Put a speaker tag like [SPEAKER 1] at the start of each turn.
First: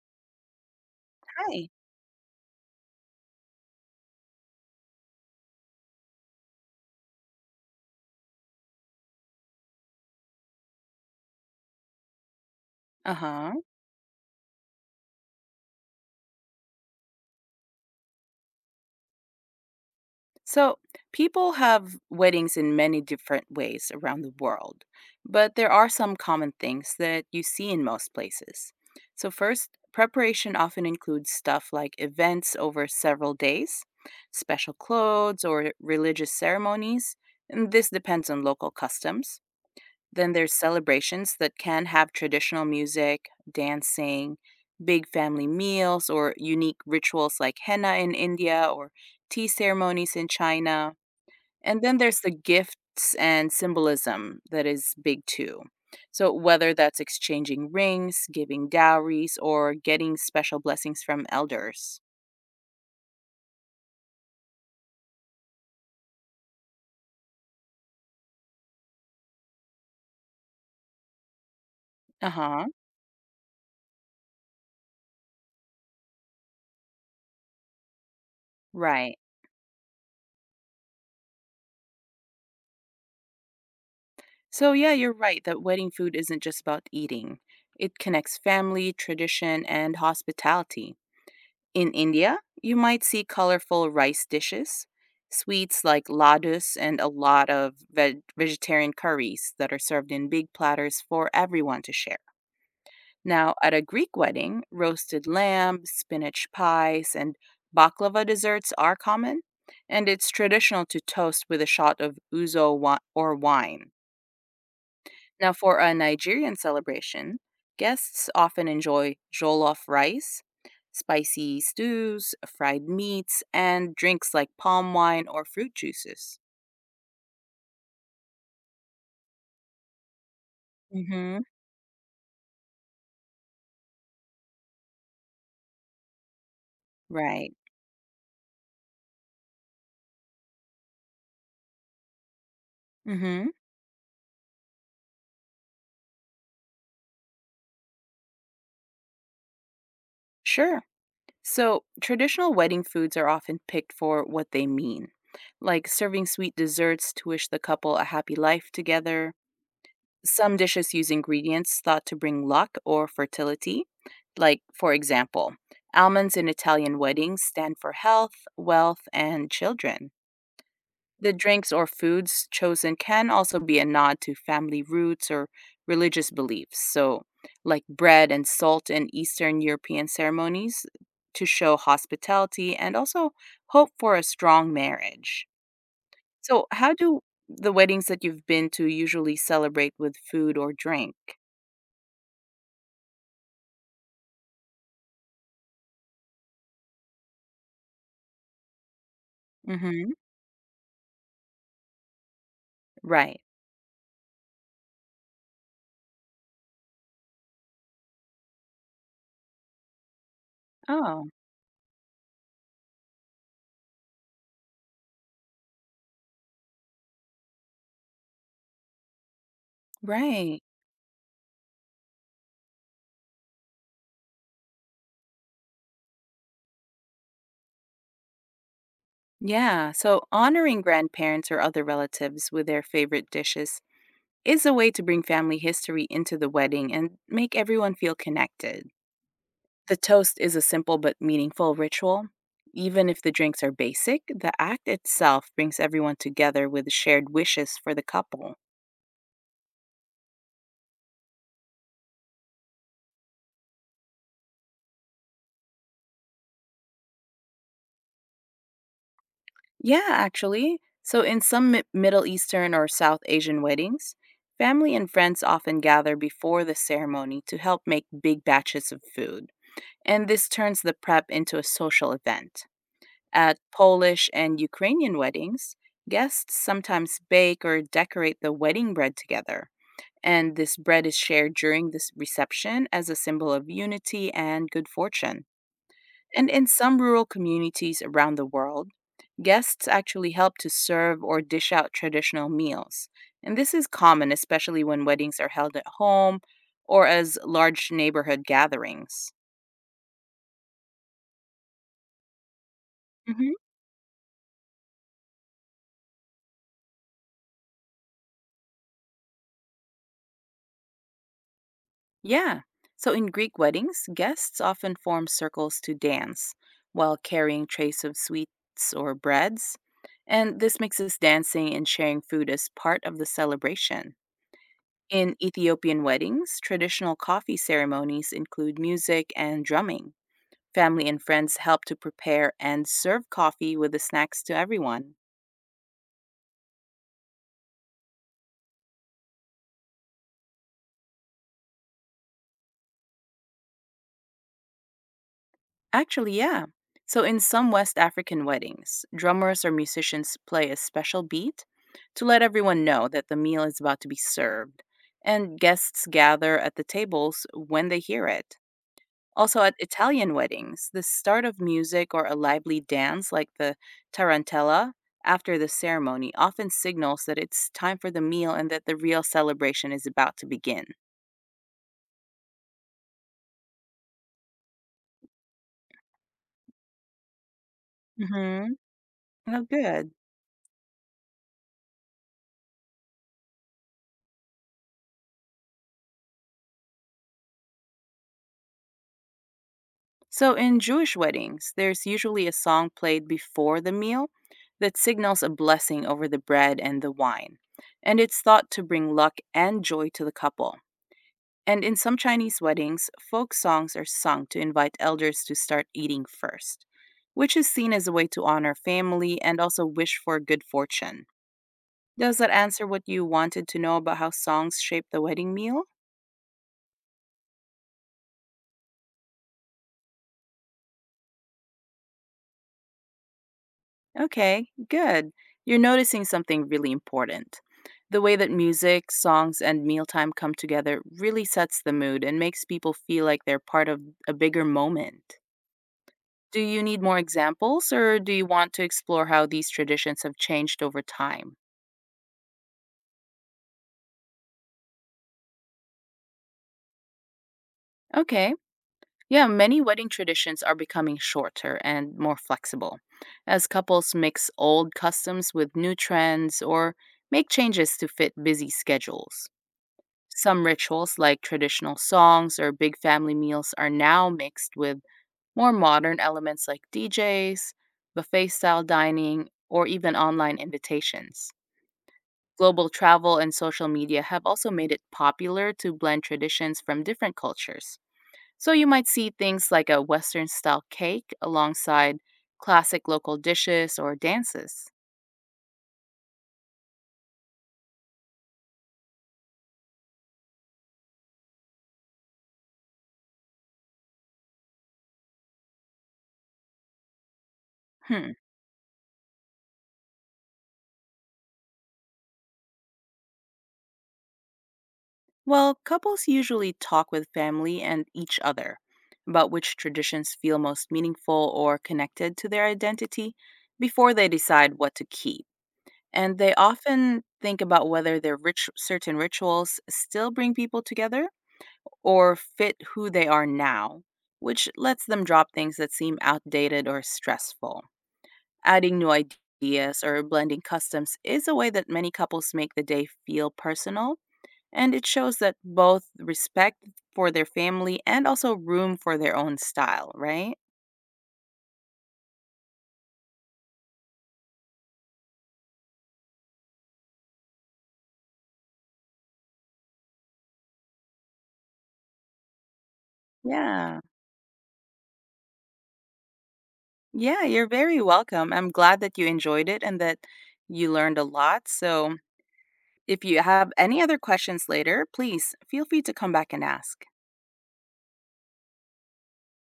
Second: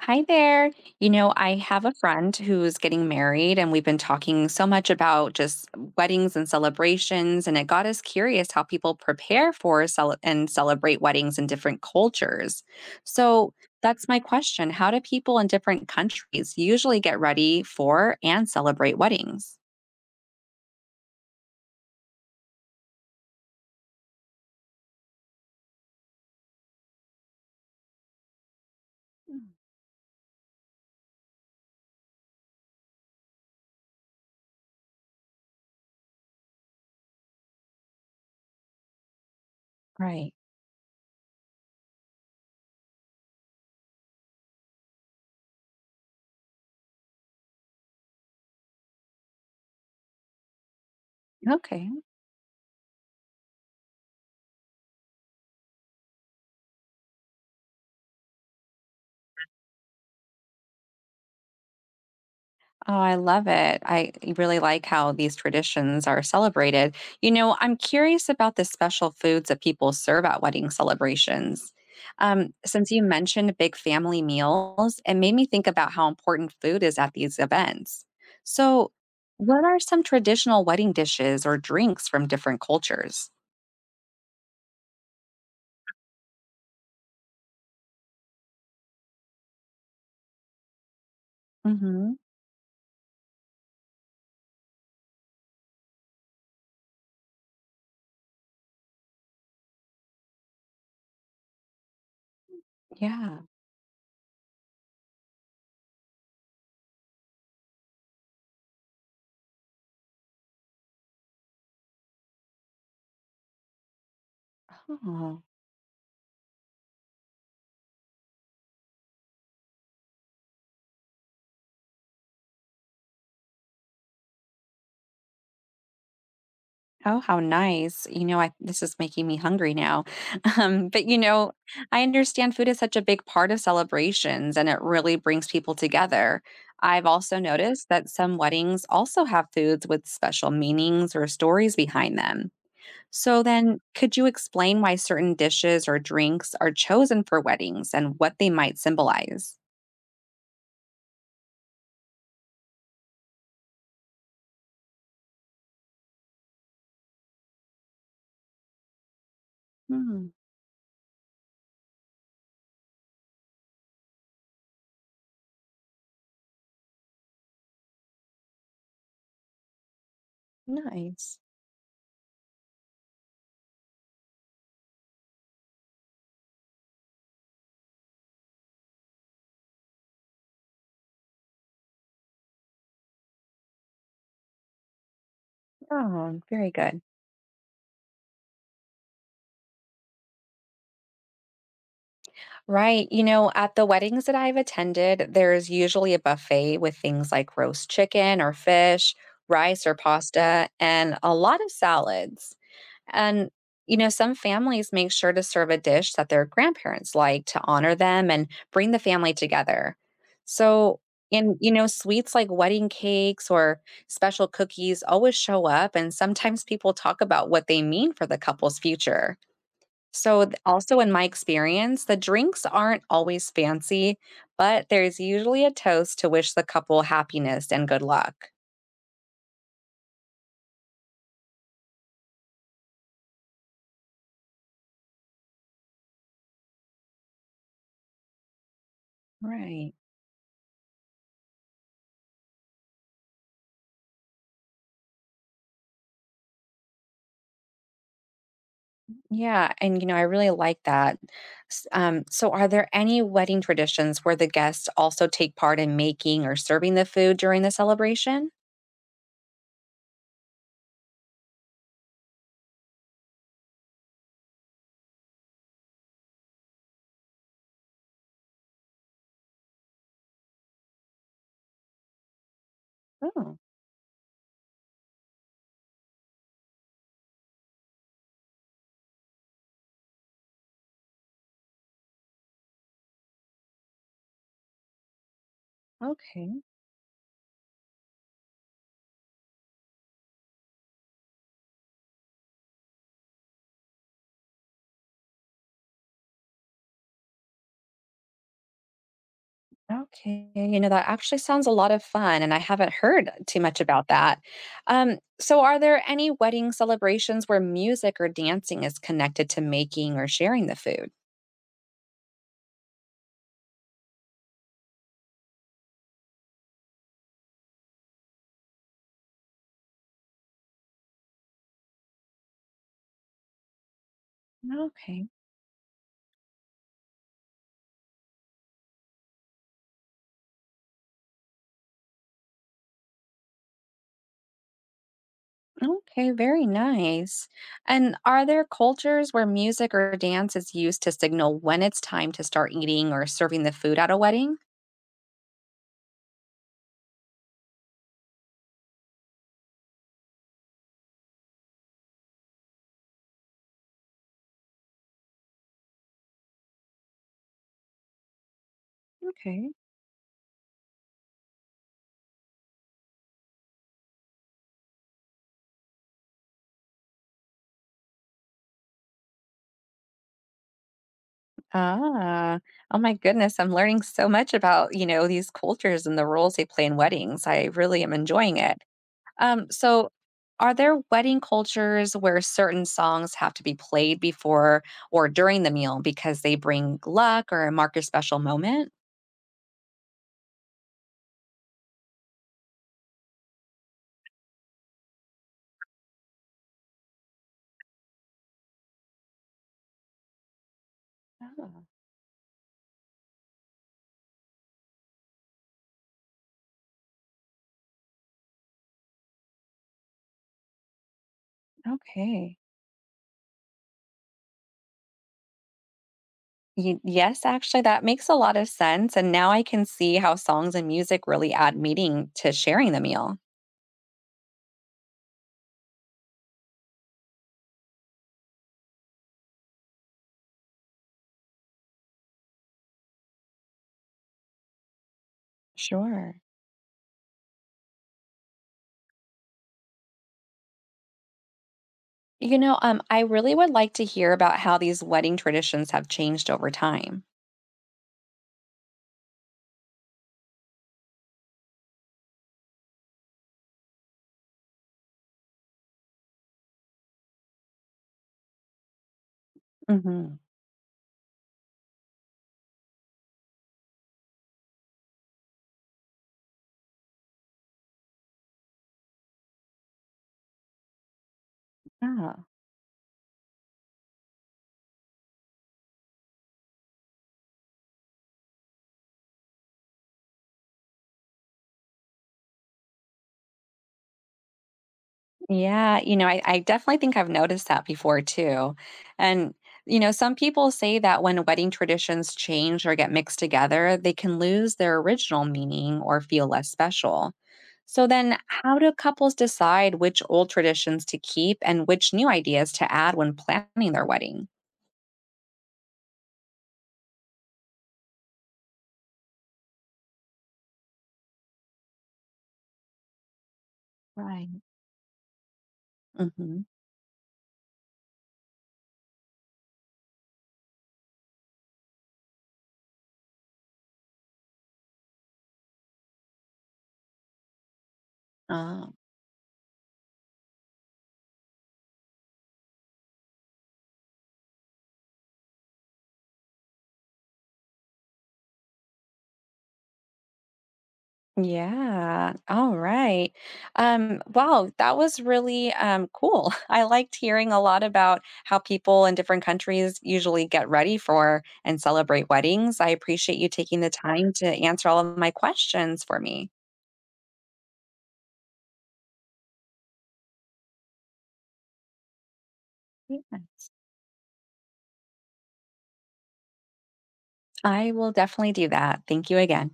[SPEAKER 1] Hi there. You know, I
[SPEAKER 2] Hi.
[SPEAKER 1] have a friend who's getting married, and we've been talking so much about just weddings and celebrations, and it got us curious how people prepare for and celebrate weddings in different cultures.
[SPEAKER 2] Uh-huh.
[SPEAKER 1] So that's my question. How do people in different countries usually get ready for and celebrate weddings?
[SPEAKER 2] So people have weddings in many different ways around the world, but there are some common things that you see in most places. So
[SPEAKER 1] Mm.
[SPEAKER 2] first, preparation often includes stuff like events over several days, special clothes, or religious ceremonies, and this depends on local customs.
[SPEAKER 1] Right.
[SPEAKER 2] Then there's celebrations that can have traditional music, dancing, big family meals, or unique rituals like henna in India or tea ceremonies in China. And
[SPEAKER 1] Okay.
[SPEAKER 2] then there's the gifts and symbolism that is big too. So, whether that's exchanging rings, giving dowries, or getting special blessings from elders.
[SPEAKER 1] Oh, I love it. I really like how these traditions are celebrated. You know, I'm curious about the special foods that people serve at wedding celebrations.
[SPEAKER 2] Uh huh.
[SPEAKER 1] Since you mentioned big family meals, it made me think about how important food is at these events. So,
[SPEAKER 2] Right.
[SPEAKER 1] what are some traditional wedding dishes or drinks from different cultures?
[SPEAKER 2] So, yeah, you're right that wedding food isn't just about eating, it connects family, tradition, and hospitality. In
[SPEAKER 1] Hmm.
[SPEAKER 2] India, you might see colorful rice dishes, sweets like ladus, and a lot of vegetarian curries that are served in big platters for everyone to share.
[SPEAKER 1] Yeah.
[SPEAKER 2] Now, at a Greek wedding, roasted lamb, spinach pies, and baklava desserts are common, and it's traditional to toast with a shot of ouzo or wine. Now, for a Nigerian celebration, guests often enjoy jollof rice, spicy stews, fried meats, and drinks like palm wine or fruit juices.
[SPEAKER 1] Oh, how nice. You know, I This is making me hungry now. Um, but you
[SPEAKER 2] Hmm.
[SPEAKER 1] know, I understand food is such a big part of celebrations and it really brings people together. I've also
[SPEAKER 2] Right.
[SPEAKER 1] noticed that some weddings also have foods with special meanings or stories behind them. So
[SPEAKER 2] Hmm.
[SPEAKER 1] then, could you explain why certain dishes or drinks are chosen for weddings and what they might symbolize?
[SPEAKER 2] Sure. So, traditional wedding foods are often picked for what they mean, like serving sweet desserts to wish the couple a happy life together.
[SPEAKER 1] Hmm,
[SPEAKER 2] Some dishes use ingredients thought to bring luck or fertility. Like, for example, almonds in Italian weddings stand for health, wealth, and children. The
[SPEAKER 1] nice.
[SPEAKER 2] drinks or foods chosen can also be a nod to family roots or religious beliefs. So, like bread and salt in Eastern European ceremonies to show hospitality and also hope for a strong marriage.
[SPEAKER 1] Oh,
[SPEAKER 2] So,
[SPEAKER 1] very
[SPEAKER 2] how
[SPEAKER 1] good.
[SPEAKER 2] do the weddings that you've been to usually celebrate with food or drink?
[SPEAKER 1] Right. You know, at the weddings that I've attended, there's usually a buffet with things like roast chicken or fish, rice or
[SPEAKER 2] Mhm.
[SPEAKER 1] pasta, and a lot of salads.
[SPEAKER 2] Right.
[SPEAKER 1] And, you know, some families make sure to serve a dish that their grandparents like to honor them and bring the family together. So,
[SPEAKER 2] Oh,
[SPEAKER 1] and, you know, sweets like wedding cakes or special cookies always show up, and sometimes people talk about what they mean for the couple's future. So,
[SPEAKER 2] right.
[SPEAKER 1] also in my experience, the drinks aren't always fancy, but there's usually a toast to wish the couple happiness and good luck.
[SPEAKER 2] Yeah. So honoring grandparents or other relatives with their favorite dishes is a way to bring family history into the wedding and make everyone feel connected.
[SPEAKER 1] Right.
[SPEAKER 2] The toast is a simple but meaningful ritual. Even if the drinks are basic, the act itself brings everyone together with shared wishes for the couple.
[SPEAKER 1] Yeah, and you know, I really like that. So, are there any wedding traditions where the guests also take part in making or serving the food during the celebration?
[SPEAKER 2] Yeah, actually. So, in some Middle Eastern or South Asian weddings, family and friends often gather before the ceremony to help make big batches of food. And this turns the prep into a social event.
[SPEAKER 1] Oh,
[SPEAKER 2] At Polish and Ukrainian weddings, guests sometimes bake or decorate the wedding bread together. And this bread is shared during this reception as a symbol of unity and good fortune. And
[SPEAKER 1] okay.
[SPEAKER 2] in some rural communities around the world, guests actually help to serve or dish out traditional meals. And this is common, especially when weddings are held at home or as large neighborhood gatherings.
[SPEAKER 1] Okay, you know, that actually sounds a lot of fun, and I haven't heard
[SPEAKER 2] Hmm.
[SPEAKER 1] too much about that. So, are there any wedding celebrations where music or dancing is connected to making or sharing the food?
[SPEAKER 2] Yeah. So in Greek weddings, guests often form circles to dance while carrying trays of sweets or breads. And this makes us dancing and sharing food as part of the celebration.
[SPEAKER 1] Okay,
[SPEAKER 2] In Ethiopian weddings, traditional coffee ceremonies include music and drumming. Family and friends help to prepare and serve coffee with the snacks to everyone.
[SPEAKER 1] okay, very nice. And are there cultures where music or dance is used to signal when it's time to start eating or serving the food at a wedding?
[SPEAKER 2] Actually, yeah. So, in some West African weddings, drummers or musicians play a special beat to let everyone know that the meal is about to be served, and guests gather at the tables when they hear it. Also,
[SPEAKER 1] Okay.
[SPEAKER 2] at Italian weddings, the start of music or a lively dance like the tarantella after the ceremony often signals that it's time for the meal and that the real celebration is about to begin.
[SPEAKER 1] Ah, oh my goodness, I'm learning so much about, you know, these cultures and the roles they play in weddings. I really am enjoying
[SPEAKER 2] Mm-hmm.
[SPEAKER 1] it.
[SPEAKER 2] Oh,
[SPEAKER 1] So,
[SPEAKER 2] good.
[SPEAKER 1] are there wedding cultures where certain songs have to be played before or during the meal because they bring luck or mark a special moment?
[SPEAKER 2] So, in Jewish weddings, there's usually a song played before the meal that signals a blessing over the bread and the wine, and it's thought to bring luck and joy to the couple.
[SPEAKER 1] Oh,
[SPEAKER 2] And in some Chinese weddings, folk songs are sung to invite elders to start eating first, which is seen as a way to honor family and also wish for good fortune. Does that
[SPEAKER 1] okay.
[SPEAKER 2] answer what you wanted to know about how songs shape the wedding meal?
[SPEAKER 1] Yes, actually, that makes a lot of sense. And now I can see how songs and music really add meaning to sharing the meal.
[SPEAKER 2] Okay, good. You're noticing something really important. The way that music, songs, and mealtime come together really sets the mood and makes people feel like they're part of a bigger moment.
[SPEAKER 1] Sure.
[SPEAKER 2] Do you need more examples or do you want to explore how these traditions have changed over time?
[SPEAKER 1] I really would like to hear about how these wedding traditions have changed over time.
[SPEAKER 2] Okay. Yeah, many wedding traditions are becoming shorter and more flexible as couples mix old customs with new trends or make changes to fit busy schedules.
[SPEAKER 1] Mm-hmm.
[SPEAKER 2] Some rituals, like traditional songs or big family meals, are now mixed with more modern elements like DJs, buffet style dining, or even online invitations. Global travel and social media have also made it popular to blend traditions from different cultures. So you might see things like a Western style cake alongside classic local dishes or dances.
[SPEAKER 1] Yeah, you know, I definitely think I've noticed that before too. And, you know, some people say that when wedding traditions change or get mixed together, they can lose their original meaning or feel less special. So
[SPEAKER 2] Hmm.
[SPEAKER 1] then, how do couples decide which old traditions to keep and which new ideas to add when planning their wedding?
[SPEAKER 2] Well, couples usually talk with family and each other about which traditions feel most meaningful or connected to their identity before they
[SPEAKER 1] Right.
[SPEAKER 2] decide what to keep. And they
[SPEAKER 1] Mm-hmm.
[SPEAKER 2] often think about whether their rich, certain rituals still bring people together or fit who they are now, which lets them drop things that seem outdated or stressful.
[SPEAKER 1] Ah.
[SPEAKER 2] Adding new ideas or blending customs is a way that many couples make the day feel personal, and it shows that both respect for their family and also room for their own style, right?
[SPEAKER 1] Yeah. All right. Wow, that was really cool. I liked hearing a lot about how people in different countries usually get ready for and celebrate weddings. I appreciate you taking the
[SPEAKER 2] Yeah.
[SPEAKER 1] time to answer all of my questions for me.
[SPEAKER 2] Yeah, you're very welcome. I'm glad that you enjoyed it and that you learned a lot. So,
[SPEAKER 1] Yeah.
[SPEAKER 2] if you have any other questions later, please feel free to come back and ask.
[SPEAKER 1] I will definitely do that. Thank you again.